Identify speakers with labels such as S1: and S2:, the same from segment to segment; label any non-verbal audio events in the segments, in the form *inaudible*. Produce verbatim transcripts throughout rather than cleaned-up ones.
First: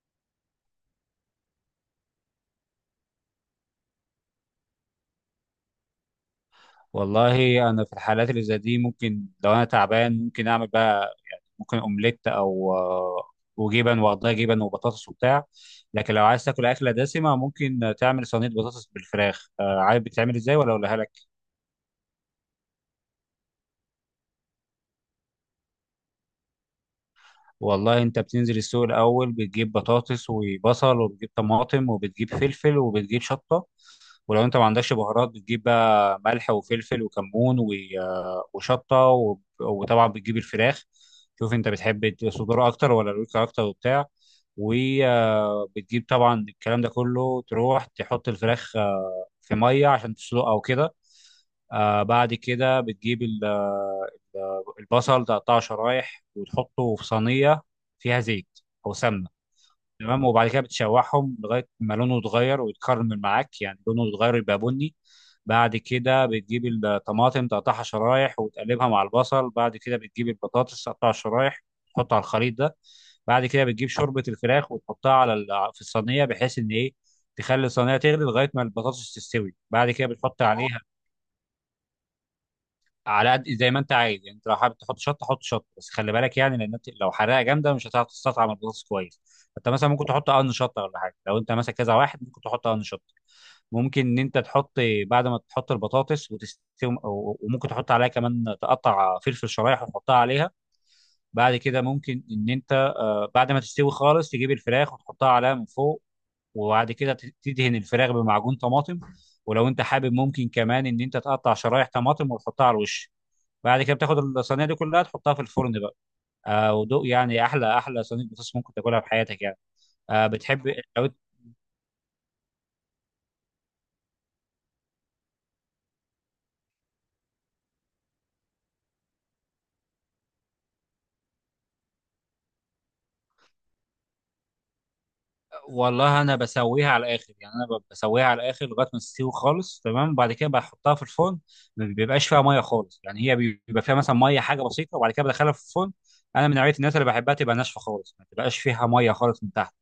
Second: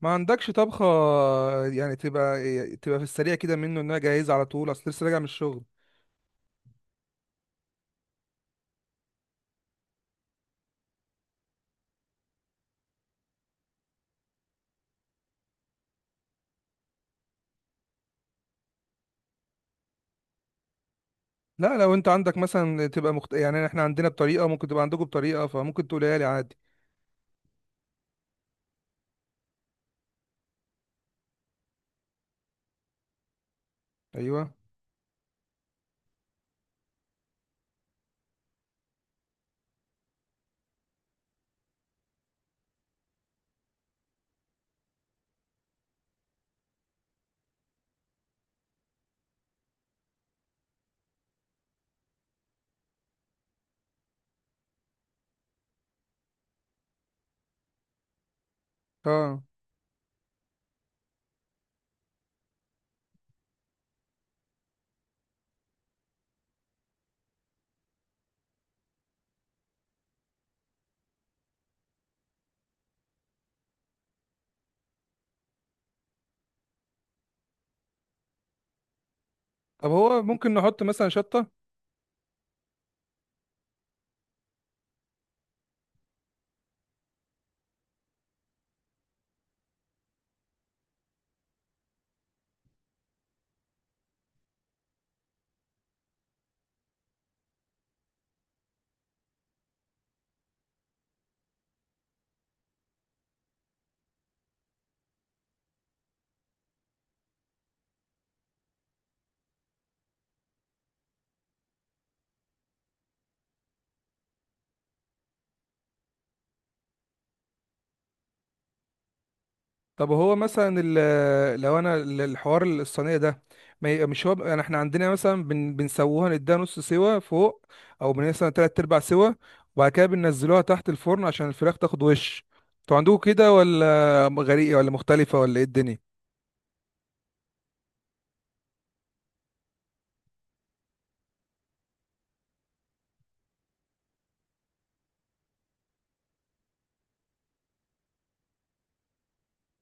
S1: ما عندكش طبخة؟ يعني تبقى تبقى في السريع كده منه انها جاهزة على طول، اصل لسه راجع من الشغل.
S2: والله انا في الحالات اللي زي دي ممكن لو انا تعبان ممكن اعمل بقى يعني ممكن اومليت او آه، وجبن واقضيها جبن وبطاطس وبتاع. لكن لو عايز تاكل اكله دسمه ممكن تعمل صينيه بطاطس بالفراخ. آه، عارف بتتعمل ازاي ولا اقولها لك؟
S1: لا، لو انت عندك مثلا تبقى مخت... يعني احنا عندنا بطريقة، ممكن تبقى عندكم بطريقة، فممكن تقولها لي عادي.
S2: والله انت بتنزل السوق الاول، بتجيب بطاطس وبصل وبتجيب طماطم وبتجيب فلفل وبتجيب شطه. ولو
S1: ايوه.
S2: انت ما عندكش بهارات بتجيب بقى ملح وفلفل وكمون و- آه، وشطه وب- وطبعا بتجيب الفراخ. شوف انت بتحب الت- صدور اكتر ولا الورك اكتر وبتاع. وبتجيب طبعا الكلام ده كله، تروح تحط الفراخ في ميه عشان تسلقها وكده. آه بعد كده بتجيب ال- آه، البصل، تقطعه شرايح وتحطه في صينيه فيها زيت او سمنه.
S1: اه.
S2: تمام، وبعد كده بتشوحهم لغايه ما لونه يتغير ويتكرمل معاك، يعني لونه يتغير يبقى بني. بعد كده بتجيب الطماطم تقطعها شرايح وتقلبها مع البصل. بعد كده بتجيب البطاطس تقطعها شرايح تحطها على الخليط ده. بعد كده بتجيب شوربه الفراخ وتحطها على ال- في الصينيه، بحيث ان ايه، تخلي الصينيه تغلي لغايه ما البطاطس تستوي.
S1: طب
S2: بعد كده
S1: هو
S2: بتحط
S1: ممكن
S2: عليها
S1: نحط مثلا شطة؟
S2: على قد زي ما انت عايز. يعني انت لو حابب تحط شطه حط شطه، بس خلي بالك يعني، لان انت لو حراقه جامده مش هتعرف تستطعم البطاطس كويس. انت مثلا ممكن تحط قرن شطه ولا حاجه، لو انت مثلا كذا واحد ممكن تحط قرن شطه. ممكن ان انت تحط بعد ما تحط البطاطس وتستوي. وممكن تحط عليها كمان تقطع فلفل شرايح وتحطها عليها. بعد كده ممكن ان انت، آه، بعد ما تستوي خالص تجيب الفراخ وتحطها عليها من فوق. وبعد كده ت- تدهن الفراخ بمعجون طماطم. ولو انت حابب ممكن كمان ان انت تقطع شرايح طماطم وتحطها على الوش. بعد كده بتاخد الصينيه دي كلها تحطها في الفرن بقى. آه ودوق، يعني احلى احلى صينيه بطاطس ممكن تاكلها في حياتك يعني.
S1: طب
S2: آه
S1: هو
S2: بتحب
S1: مثلا
S2: لو.
S1: ال- لو انا ال- الحوار الصينيه ده، ما ي- مش هو يعني احنا عندنا مثلا بن بنسووها نديها نص سوا فوق، او بن- مثلا تلات ارباع سوا، وبعد كده بننزلوها تحت الفرن عشان الفراخ تاخد وش. انتوا عندكم كده ولا غريبه ولا مختلفه ولا ايه الدنيا؟
S2: والله انا بسويها على الاخر، يعني انا ب- بسويها على الاخر لغايه ما تستوي خالص، تمام، وبعد كده بحطها في الفرن. ما بيبقاش فيها ميه خالص، يعني هي بي- بيبقى فيها مثلا ميه حاجه بسيطه، وبعد كده بدخلها في الفرن. انا من نوعيه الناس اللي بحبها تبقى ناشفه خالص ما تبقاش فيها ميه خالص من تحت،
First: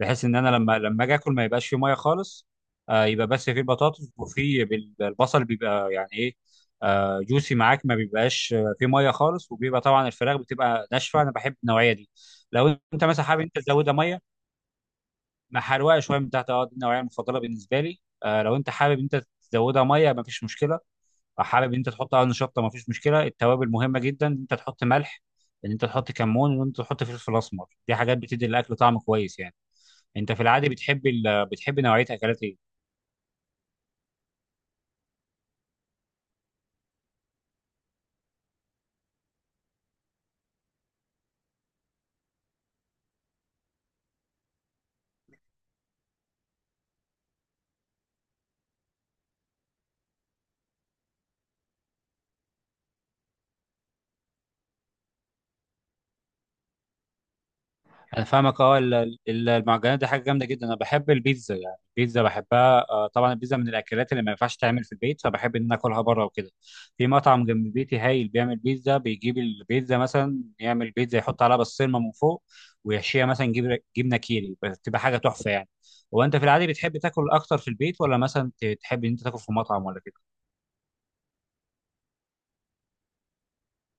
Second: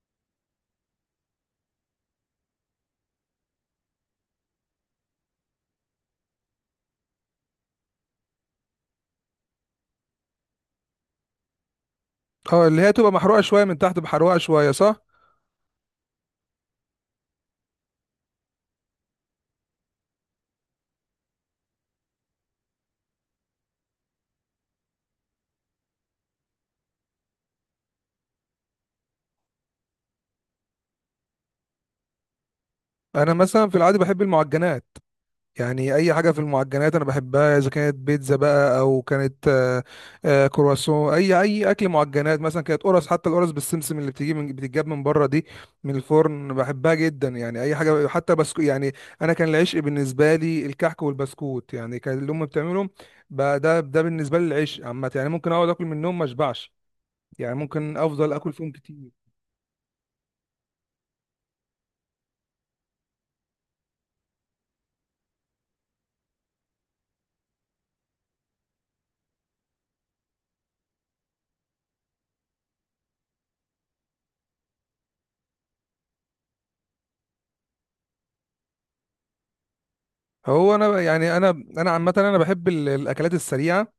S2: بحيث ان انا لما لما اجي اكل ما يبقاش فيه ميه خالص. آه يبقى بس فيه البطاطس وفيه بال- البصل، بيبقى يعني ايه، آه جوسي معاك، ما بيبقاش آه، فيه ميه خالص، وبيبقى طبعا الفراخ بتبقى ناشفه. انا بحب النوعيه دي.
S1: اه،
S2: لو
S1: اللي هي
S2: انت
S1: تبقى
S2: مثلا
S1: محروقه
S2: حابب انت
S1: شويه من
S2: تزودها
S1: تحت،
S2: ميه.
S1: بحروقه شويه، صح.
S2: مع حروقه شويه من تحت، اه دي النوعيه المفضله بالنسبه لي. آه لو انت حابب انت تزودها ميه مفيش مشكله. او حابب انت تحط قرن شطه مفيش مشكله. التوابل مهمه جدا، ان انت تحط ملح، ان انت تحط كمون، ان انت تحط فلفل اسمر. دي حاجات بتدي الاكل طعم كويس يعني. انت في العادي بتحب ال... بتحب نوعيه اكلات ايه؟
S1: انا مثلا في العادي بحب المعجنات، يعني اي حاجه في المعجنات انا بحبها، اذا كانت بيتزا بقى او كانت آه، آه، كرواسون، اي اي اكل معجنات، مثلا كانت قرص، حتى القرص بالسمسم اللي بتيجي من بتتجاب من بره دي، من الفرن، بحبها جدا، يعني اي حاجه حتى بسكو يعني. انا كان العشق بالنسبه لي الكحك والبسكوت، يعني كان اللي امي بتعمله. بقى ده ده بالنسبه لي العشق عامه، يعني ممكن اقعد اكل منهم ما اشبعش، يعني ممكن
S2: انا
S1: افضل اكل
S2: فاهمك
S1: فيهم
S2: اه. ال-
S1: كتير.
S2: ال- المعجنات دي حاجه جامده جدا. انا بحب البيتزا، يعني البيتزا بحبها. آه، طبعا البيتزا من الاكلات اللي ما ينفعش تعمل في البيت، فبحب ان أنا اكلها بره وكده. في مطعم جنب بيتي هايل بيعمل بيتزا، بيجيب البيتزا مثلا يعمل بيتزا يحط عليها بسطرمه من فوق، ويحشيها مثلا جبنه جبنه كيري، بتبقى حاجه تحفه يعني. هو انت في العادي بتحب تاكل اكتر في البيت، ولا مثلا ت- تحب ان انت تاكل في مطعم ولا كده؟
S1: هو انا يعني انا انا عامه انا بحب ال- الاكلات السريعه،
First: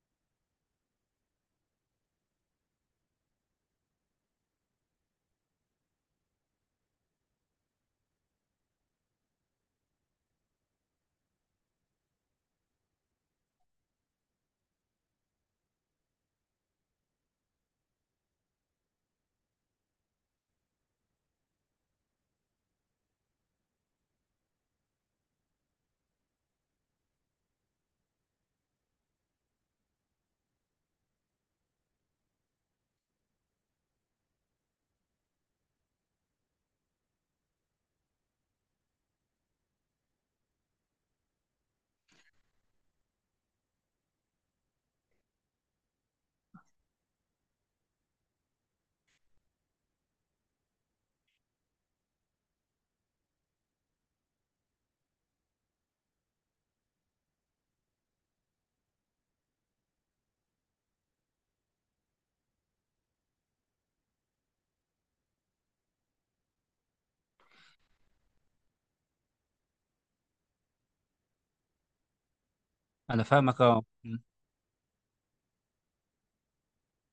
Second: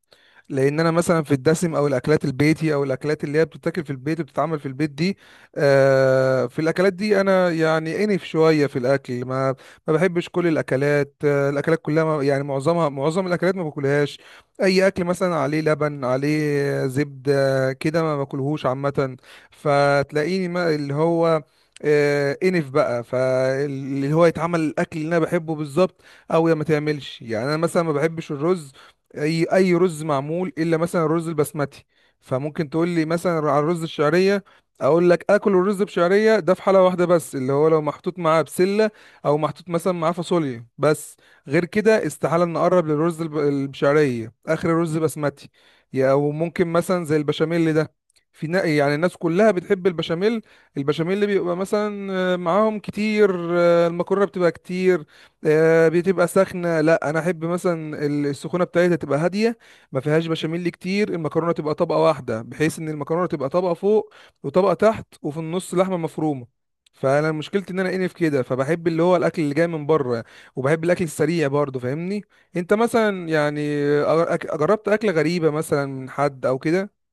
S1: لان انا مثلا في الدسم، او الاكلات البيتي او الاكلات اللي هي بتتاكل في البيت وبتتعمل في البيت دي، آه، في الاكلات دي انا يعني انف شويه في الاكل، ما ما بحبش كل الاكلات، آه، الاكلات كلها ما- يعني معظمها معظم الاكلات ما باكلهاش. اي اكل مثلا عليه لبن، عليه زبده كده، ما باكلهوش عامه. فتلاقيني ما اللي هو آه، انف بقى فاللي هو يتعمل الاكل اللي انا بحبه بالظبط، او يا ما تعملش، يعني انا مثلا ما بحبش الرز. اي اي رز معمول، الا مثلا الرز البسمتي، فممكن تقول لي مثلا على الرز الشعريه. اقول لك اكل الرز بشعريه ده في حاله واحده بس، اللي هو لو محطوط معاه بسله او محطوط مثلا معاه فاصوليا بس. غير كده استحاله نقرب للرز الب- البشعريه، اخر الرز بسمتي. يا- او ممكن مثلا زي البشاميل ده، في نا- يعني الناس كلها بتحب البشاميل. البشاميل اللي بيبقى مثلا آه، معاهم كتير، آه، المكرونه بتبقى كتير، آه، بتبقى سخنة. لا، انا احب مثلا ال- السخونة بتاعتها تبقى هادية، ما فيهاش بشاميل كتير، المكرونة تبقى طبقة واحدة، بحيث ان المكرونة تبقى طبقة فوق وطبقة تحت، وفي النص لحمة مفرومة. فانا مشكلتي ان انا انف كده، فبحب اللي هو الاكل اللي جاي من بره، وبحب الاكل السريع برضه، فاهمني؟ انت
S2: انا
S1: مثلا يعني
S2: فاهمك اه.
S1: أ- أك- جربت اكلة غريبة مثلا من حد او كده؟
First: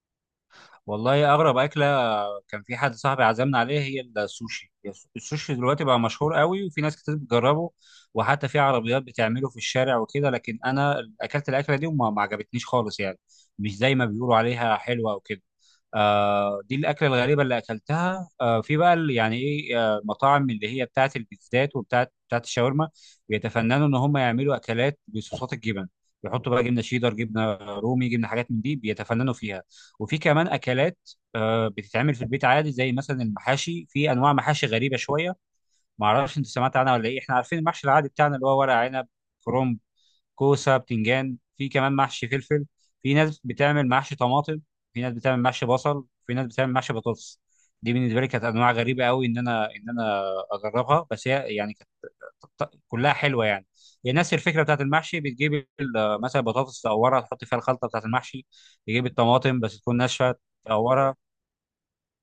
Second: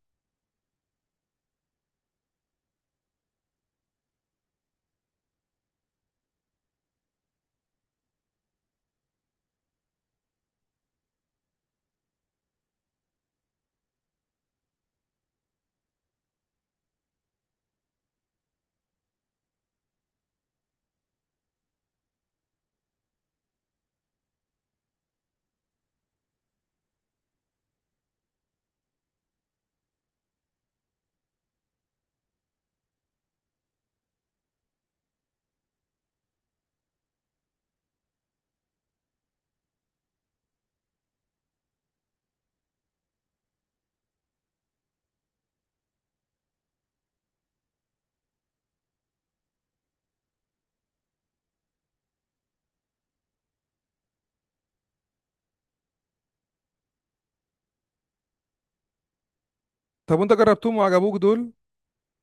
S2: والله اغرب اكله كان في حد صاحبي عزمنا عليها هي السوشي. السوشي دلوقتي بقى مشهور قوي، وفي ناس كتير بتجربه، وحتى في عربيات بتعمله في الشارع وكده. لكن انا اكلت الاكله دي وما ما عجبتنيش خالص يعني، مش زي ما بيقولوا عليها حلوه وكده. آه دي الاكله الغريبه اللي اكلتها. آه في بقى ال- يعني ايه آه مطاعم اللي هي بتاعه البيتزات وبتاعه بتاعه الشاورما، بيتفننوا ان هم يعملوا اكلات بصوصات الجبن، يحطوا بقى جبنه شيدر جبنه رومي جبنه حاجات من دي، بيتفننوا فيها. وفي كمان اكلات آه، بتتعمل في البيت عادي زي مثلا المحاشي. في انواع محاشي غريبه شويه، ما اعرفش انت سمعت عنها ولا ايه. احنا عارفين المحشي العادي بتاعنا اللي هو ورق عنب، كرنب، كوسه، بتنجان. في كمان محشي فلفل، في ناس بتعمل محشي طماطم، في ناس بتعمل محشي بصل، في ناس بتعمل محشي بطاطس. دي بالنسبه لي كانت انواع غريبه قوي ان انا ان انا اجربها، بس هي يعني كانت ط- كلها حلوه يعني. هي نفس الفكره بتاعت المحشي، بتجيب ال- مثلا بطاطس تقورها تحط فيها الخلطه بتاعت المحشي، تجيب الطماطم بس تكون
S1: طب وانت
S2: ناشفه
S1: جربتهم
S2: تقورها.
S1: وعجبوك دول؟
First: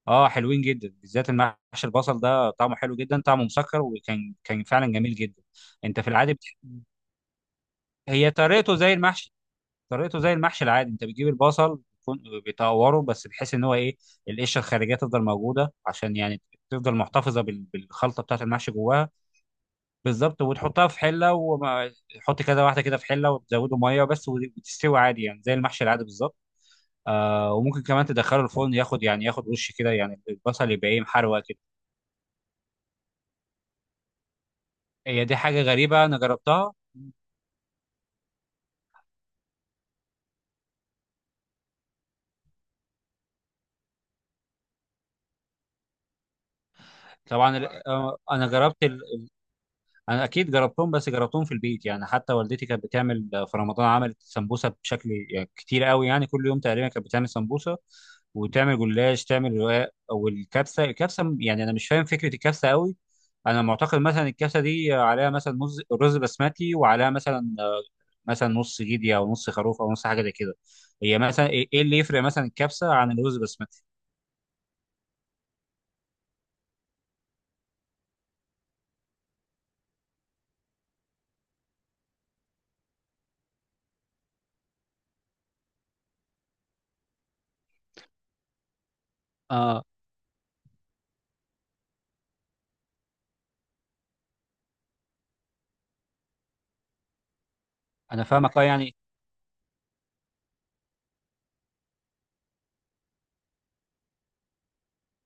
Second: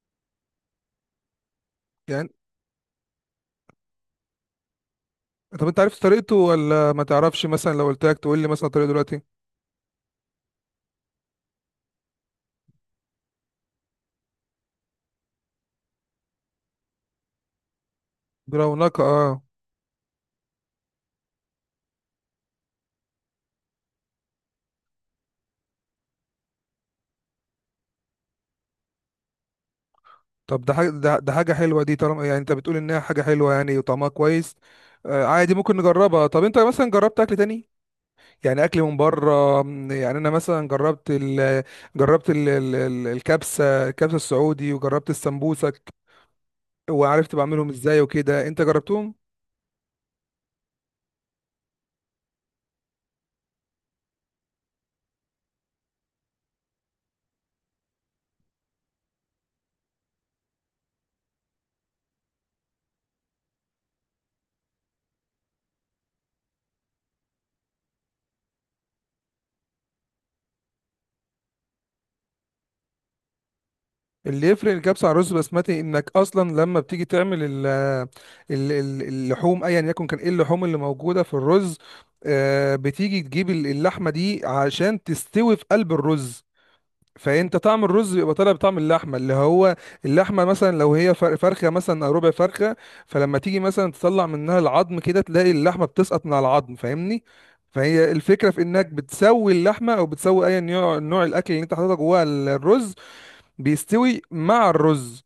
S2: اه حلوين جدا، بالذات المحشي البصل
S1: يعني
S2: ده، طعمه حلو جدا، طعمه مسكر، وكان كان فعلا جميل جدا.
S1: طب انت
S2: انت
S1: عرفت
S2: في العادي
S1: طريقته
S2: بتح-
S1: ولا ما تعرفش؟ مثلا لو قلت لك
S2: هي
S1: تقول لي مثلا
S2: طريقته
S1: طريقه
S2: زي
S1: دلوقتي؟
S2: المحشي. طريقته زي المحشي العادي، انت بتجيب البصل بيكون- بيطوره بس، بحيث ان هو ايه، القشره الخارجيه تفضل موجوده عشان يعني تفضل محتفظه بال- بالخلطه بتاعه المحشي
S1: برونقة،
S2: جواها.
S1: اه.
S2: بالظبط، وتحطها في حله، وحط كده واحده كده في حله وتزوده ميه بس وتستوي عادي، يعني زي المحشي العادي بالظبط. آه وممكن كمان تدخله الفرن ياخد، يعني ياخد وش كده، يعني
S1: طب
S2: البصل
S1: ده
S2: يبقى
S1: حاجة،
S2: ايه
S1: ده, ده
S2: محروق
S1: حاجة
S2: كده.
S1: حلوة دي، طالما يعني انت بتقول انها حاجة حلوة يعني وطعمها كويس. آه
S2: هي دي
S1: عادي،
S2: حاجه
S1: ممكن
S2: غريبه انا
S1: نجربها. طب انت
S2: جربتها.
S1: مثلا جربت اكل تاني، يعني اكل من بره، م، يعني انا مثلا جربت ال جربت ال ال ال- الكبسة الكبسة السعودي، وجربت السمبوسك، وعرفت
S2: طبعا
S1: بعملهم
S2: ال-
S1: ازاي
S2: آه،
S1: وكده.
S2: انا
S1: انت
S2: جربت
S1: جربتهم؟
S2: انا اكيد جربتهم، بس جربتهم في البيت يعني. حتى والدتي كانت بتعمل في رمضان، عملت سمبوسه بشكل يعني كتير قوي، يعني كل يوم تقريبا كانت بتعمل سمبوسه وتعمل جلاش تعمل رقاق. والكبسه، الكبسه يعني انا مش فاهم فكره الكبسه قوي. انا معتقد مثلا الكبسه دي عليها مثلا مز- رز بسمتي، وعليها مثلا آه، مثلا نص جدي او نص خروف او نص حاجه زي كده. هي مثلا ايه إيه اللي يفرق مثلا الكبسه عن الرز بسمتي؟
S1: اللي يفرق الكبسة عن الرز بسمتي انك اصلا لما بتيجي تعمل ال ال ال- اللحوم، ايا يكن كان ايه اللحوم اللي موجودة في الرز، آه، بتيجي تجيب ال- اللحمة دي عشان تستوي في قلب الرز. فانت طعم الرز بيبقى طالع بطعم اللحمه اللي هو
S2: اه
S1: اللحمه مثلا لو هي فر- فرخه، مثلا او ربع فرخه. فلما تيجي مثلا تطلع منها العظم كده، تلاقي اللحمه بتسقط من على العظم، فاهمني؟ فهي
S2: انا
S1: الفكره
S2: فاهمك
S1: في
S2: اه
S1: انك
S2: يعني.
S1: بتسوي اللحمه او بتسوي اي نوع نوع الاكل اللي انت حاططها جوه ال- الرز، بيستوي مع الرز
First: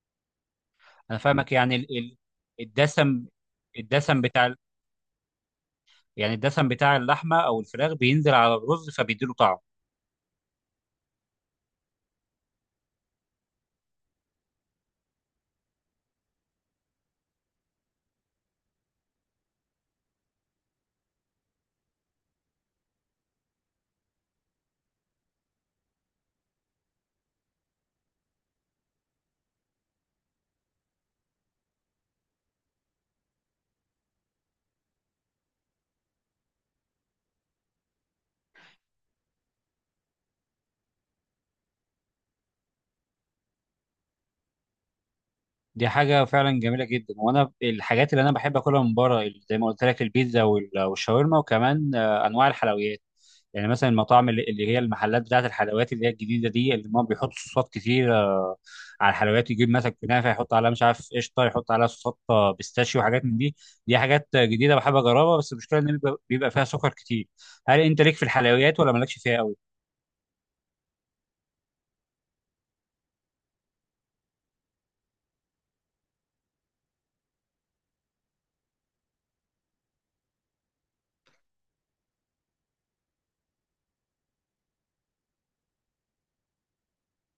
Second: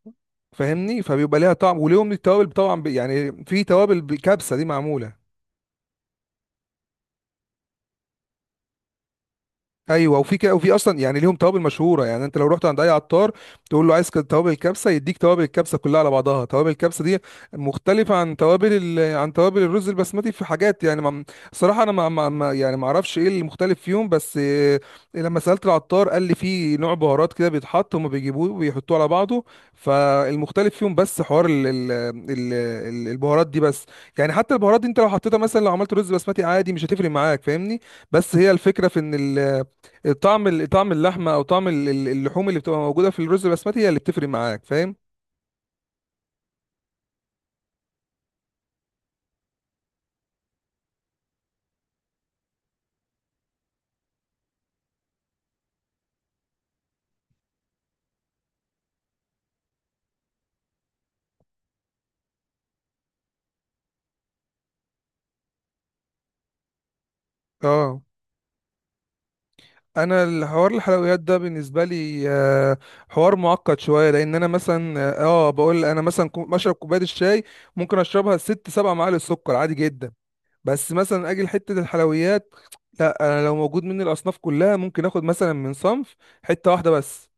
S1: فاهمني.
S2: انا
S1: فبيبقى
S2: فاهمك
S1: ليها
S2: يعني،
S1: طعم
S2: ال-
S1: وليهم
S2: ال-
S1: التوابل طبعا، ب-
S2: الدسم،
S1: يعني في توابل
S2: الدسم
S1: بالكبسه
S2: بتاع،
S1: دي معموله.
S2: يعني الدسم بتاع اللحمه او الفراخ بينزل على الرز فبيديله طعم.
S1: ايوه، وفي كده، وفي اصلا يعني ليهم توابل مشهوره، يعني انت لو رحت عند اي عطار تقول له عايز كده توابل الكبسه، يديك توابل الكبسه كلها على بعضها. توابل الكبسه دي مختلفه عن توابل ال... عن توابل الرز البسمتي في حاجات، يعني ما... صراحه انا ما... ما... ما يعني ما اعرفش ايه المختلف فيهم، بس آه، لما سالت العطار قال لي في نوع بهارات كده بيتحط، هم بيجيبوه وبيحطوه على بعضه. فالمختلف فيهم بس حوار ال... ال... ال... ال- البهارات دي بس. يعني حتى البهارات دي انت لو حطيتها، مثلا لو عملت رز بسمتي عادي، مش هتفرق معاك، فاهمني؟ بس هي الفكره في ان ال... طعم طعم اللحمه او طعم ال- ال- اللحوم اللي بتبقى موجوده في الرز البسمتي هي اللي بتفرق معاك، فاهم؟
S2: دي حاجه فعلا جميله جدا. وانا الحاجات اللي انا بحب اكلها من بره زي ما قلت لك البيتزا وال- والشاورما، وكمان آه، انواع الحلويات. يعني مثلا المطاعم اللي اللي هي المحلات بتاعت الحلويات اللي هي الجديده دي، اللي هم بيحطوا صوصات كتير آه، على الحلويات، يجيب مثلا كنافه يحط عليها مش عارف قشطه، يحط عليها صوصات آه، بيستاشيو وحاجات من دي. دي حاجات آه، جديده بحب اجربها، بس المشكله ان بيبقى بيبقى فيها سكر كتير. هل
S1: اه.
S2: انت ليك في الحلويات ولا مالكش فيها قوي؟
S1: انا الحوار الحلويات ده بالنسبه لي آه، حوار معقد شويه، لان انا مثلا اه آه، بقول انا مثلا كو- بشرب كوبايه الشاي ممكن اشربها ست سبع معالق سكر عادي جدا. بس مثلا اجي لحته الحلويات، لا، انا لو موجود مني الاصناف كلها ممكن اخد مثلا من صنف حته واحده بس،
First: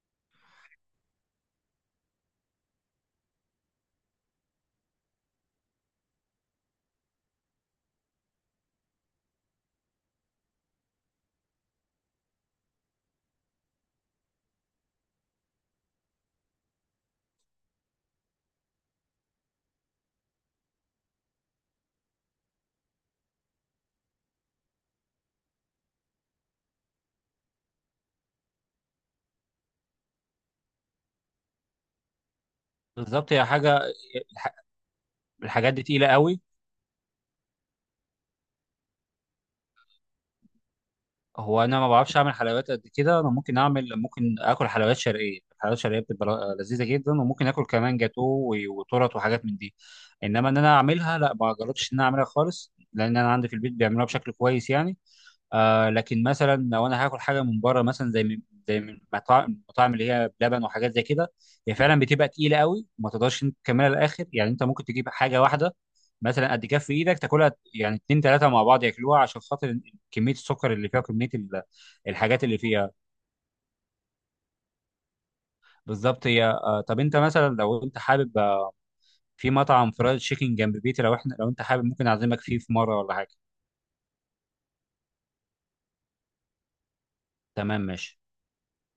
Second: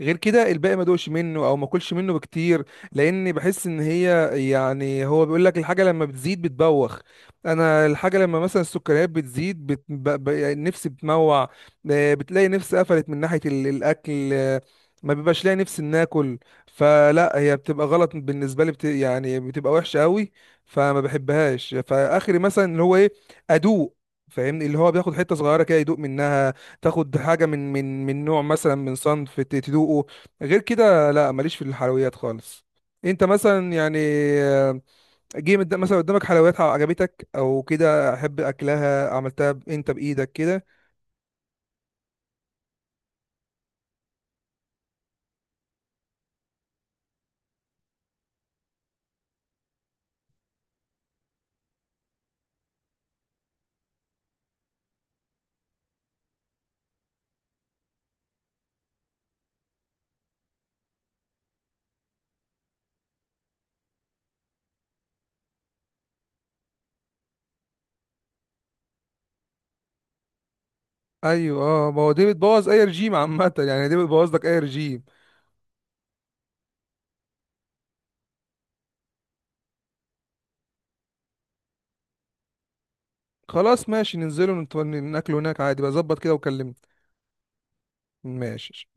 S1: غير كده الباقي ما دوقش منه او ما اكلش منه بكتير. لان بحس ان هي، يعني هو بيقول لك الحاجه لما بتزيد بتبوخ. انا الحاجه لما مثلا السكريات بتزيد، بت... ب... ب... نفسي بتموع، آه، بتلاقي نفسي قفلت من ناحيه ال... الاكل، آه، ما بيبقاش لاقي نفسي ان اكل. فلا هي بتبقى غلط بالنسبه لي، بت... يعني بتبقى وحشه قوي، فما بحبهاش. فاخري مثلا اللي هو ايه؟ ادوق، فاهمني؟ اللي هو بياخد حته صغيره كده يدوق منها، تاخد حاجه من من من نوع، مثلا من صنف ت- تدوقه، غير كده لا، ماليش في الحلويات خالص. انت
S2: بالظبط هي
S1: مثلا
S2: حاجه،
S1: يعني، آه، جه
S2: الحاجات
S1: مد-
S2: دي
S1: مثلا
S2: تقيله
S1: قدامك
S2: قوي.
S1: حلويات عجبتك او كده احب اكلها عملتها ب- انت بايدك كده؟
S2: هو انا ما بعرفش اعمل حلويات قد كده. انا ممكن اعمل، ممكن اكل حلويات شرقيه، الحلويات الشرقيه بتبقى ل- لذيذه جدا، وممكن اكل كمان جاتو و- وتورت وحاجات من دي. انما ان انا اعملها لا، ما جربتش ان انا اعملها خالص، لان انا عندي في البيت بيعملوها بشكل كويس يعني. آه لكن مثلا لو انا هاكل حاجه من بره مثلا زي من زي من مطاعم، المطاعم اللي هي بلبن وحاجات زي كده، هي فعلا بتبقى تقيله قوي وما تقدرش انت تكملها للاخر. يعني انت ممكن تجيب حاجه واحده مثلا قد كف ايدك تاكلها، يعني اتنين تلاته مع بعض ياكلوها، عشان خاطر كميه السكر اللي فيها وكميه
S1: ايوه،
S2: ال-
S1: اه، ما هو دي
S2: الحاجات اللي
S1: بتبوظ اي
S2: فيها.
S1: رجيم عامه *laughs* يعني دي بتبوظ لك اي رجيم.
S2: بالظبط هي آه. طب انت مثلا لو انت حابب، آه، في مطعم فرايد تشيكن جنب بيتي، لو احنا لو انت حابب ممكن اعزمك فيه في مره ولا حاجه.
S1: خلاص ماشي، ننزله ونت- ناكله هناك عادي بظبط كده، وكلمني.
S2: تمام ماشي.
S1: ماشي.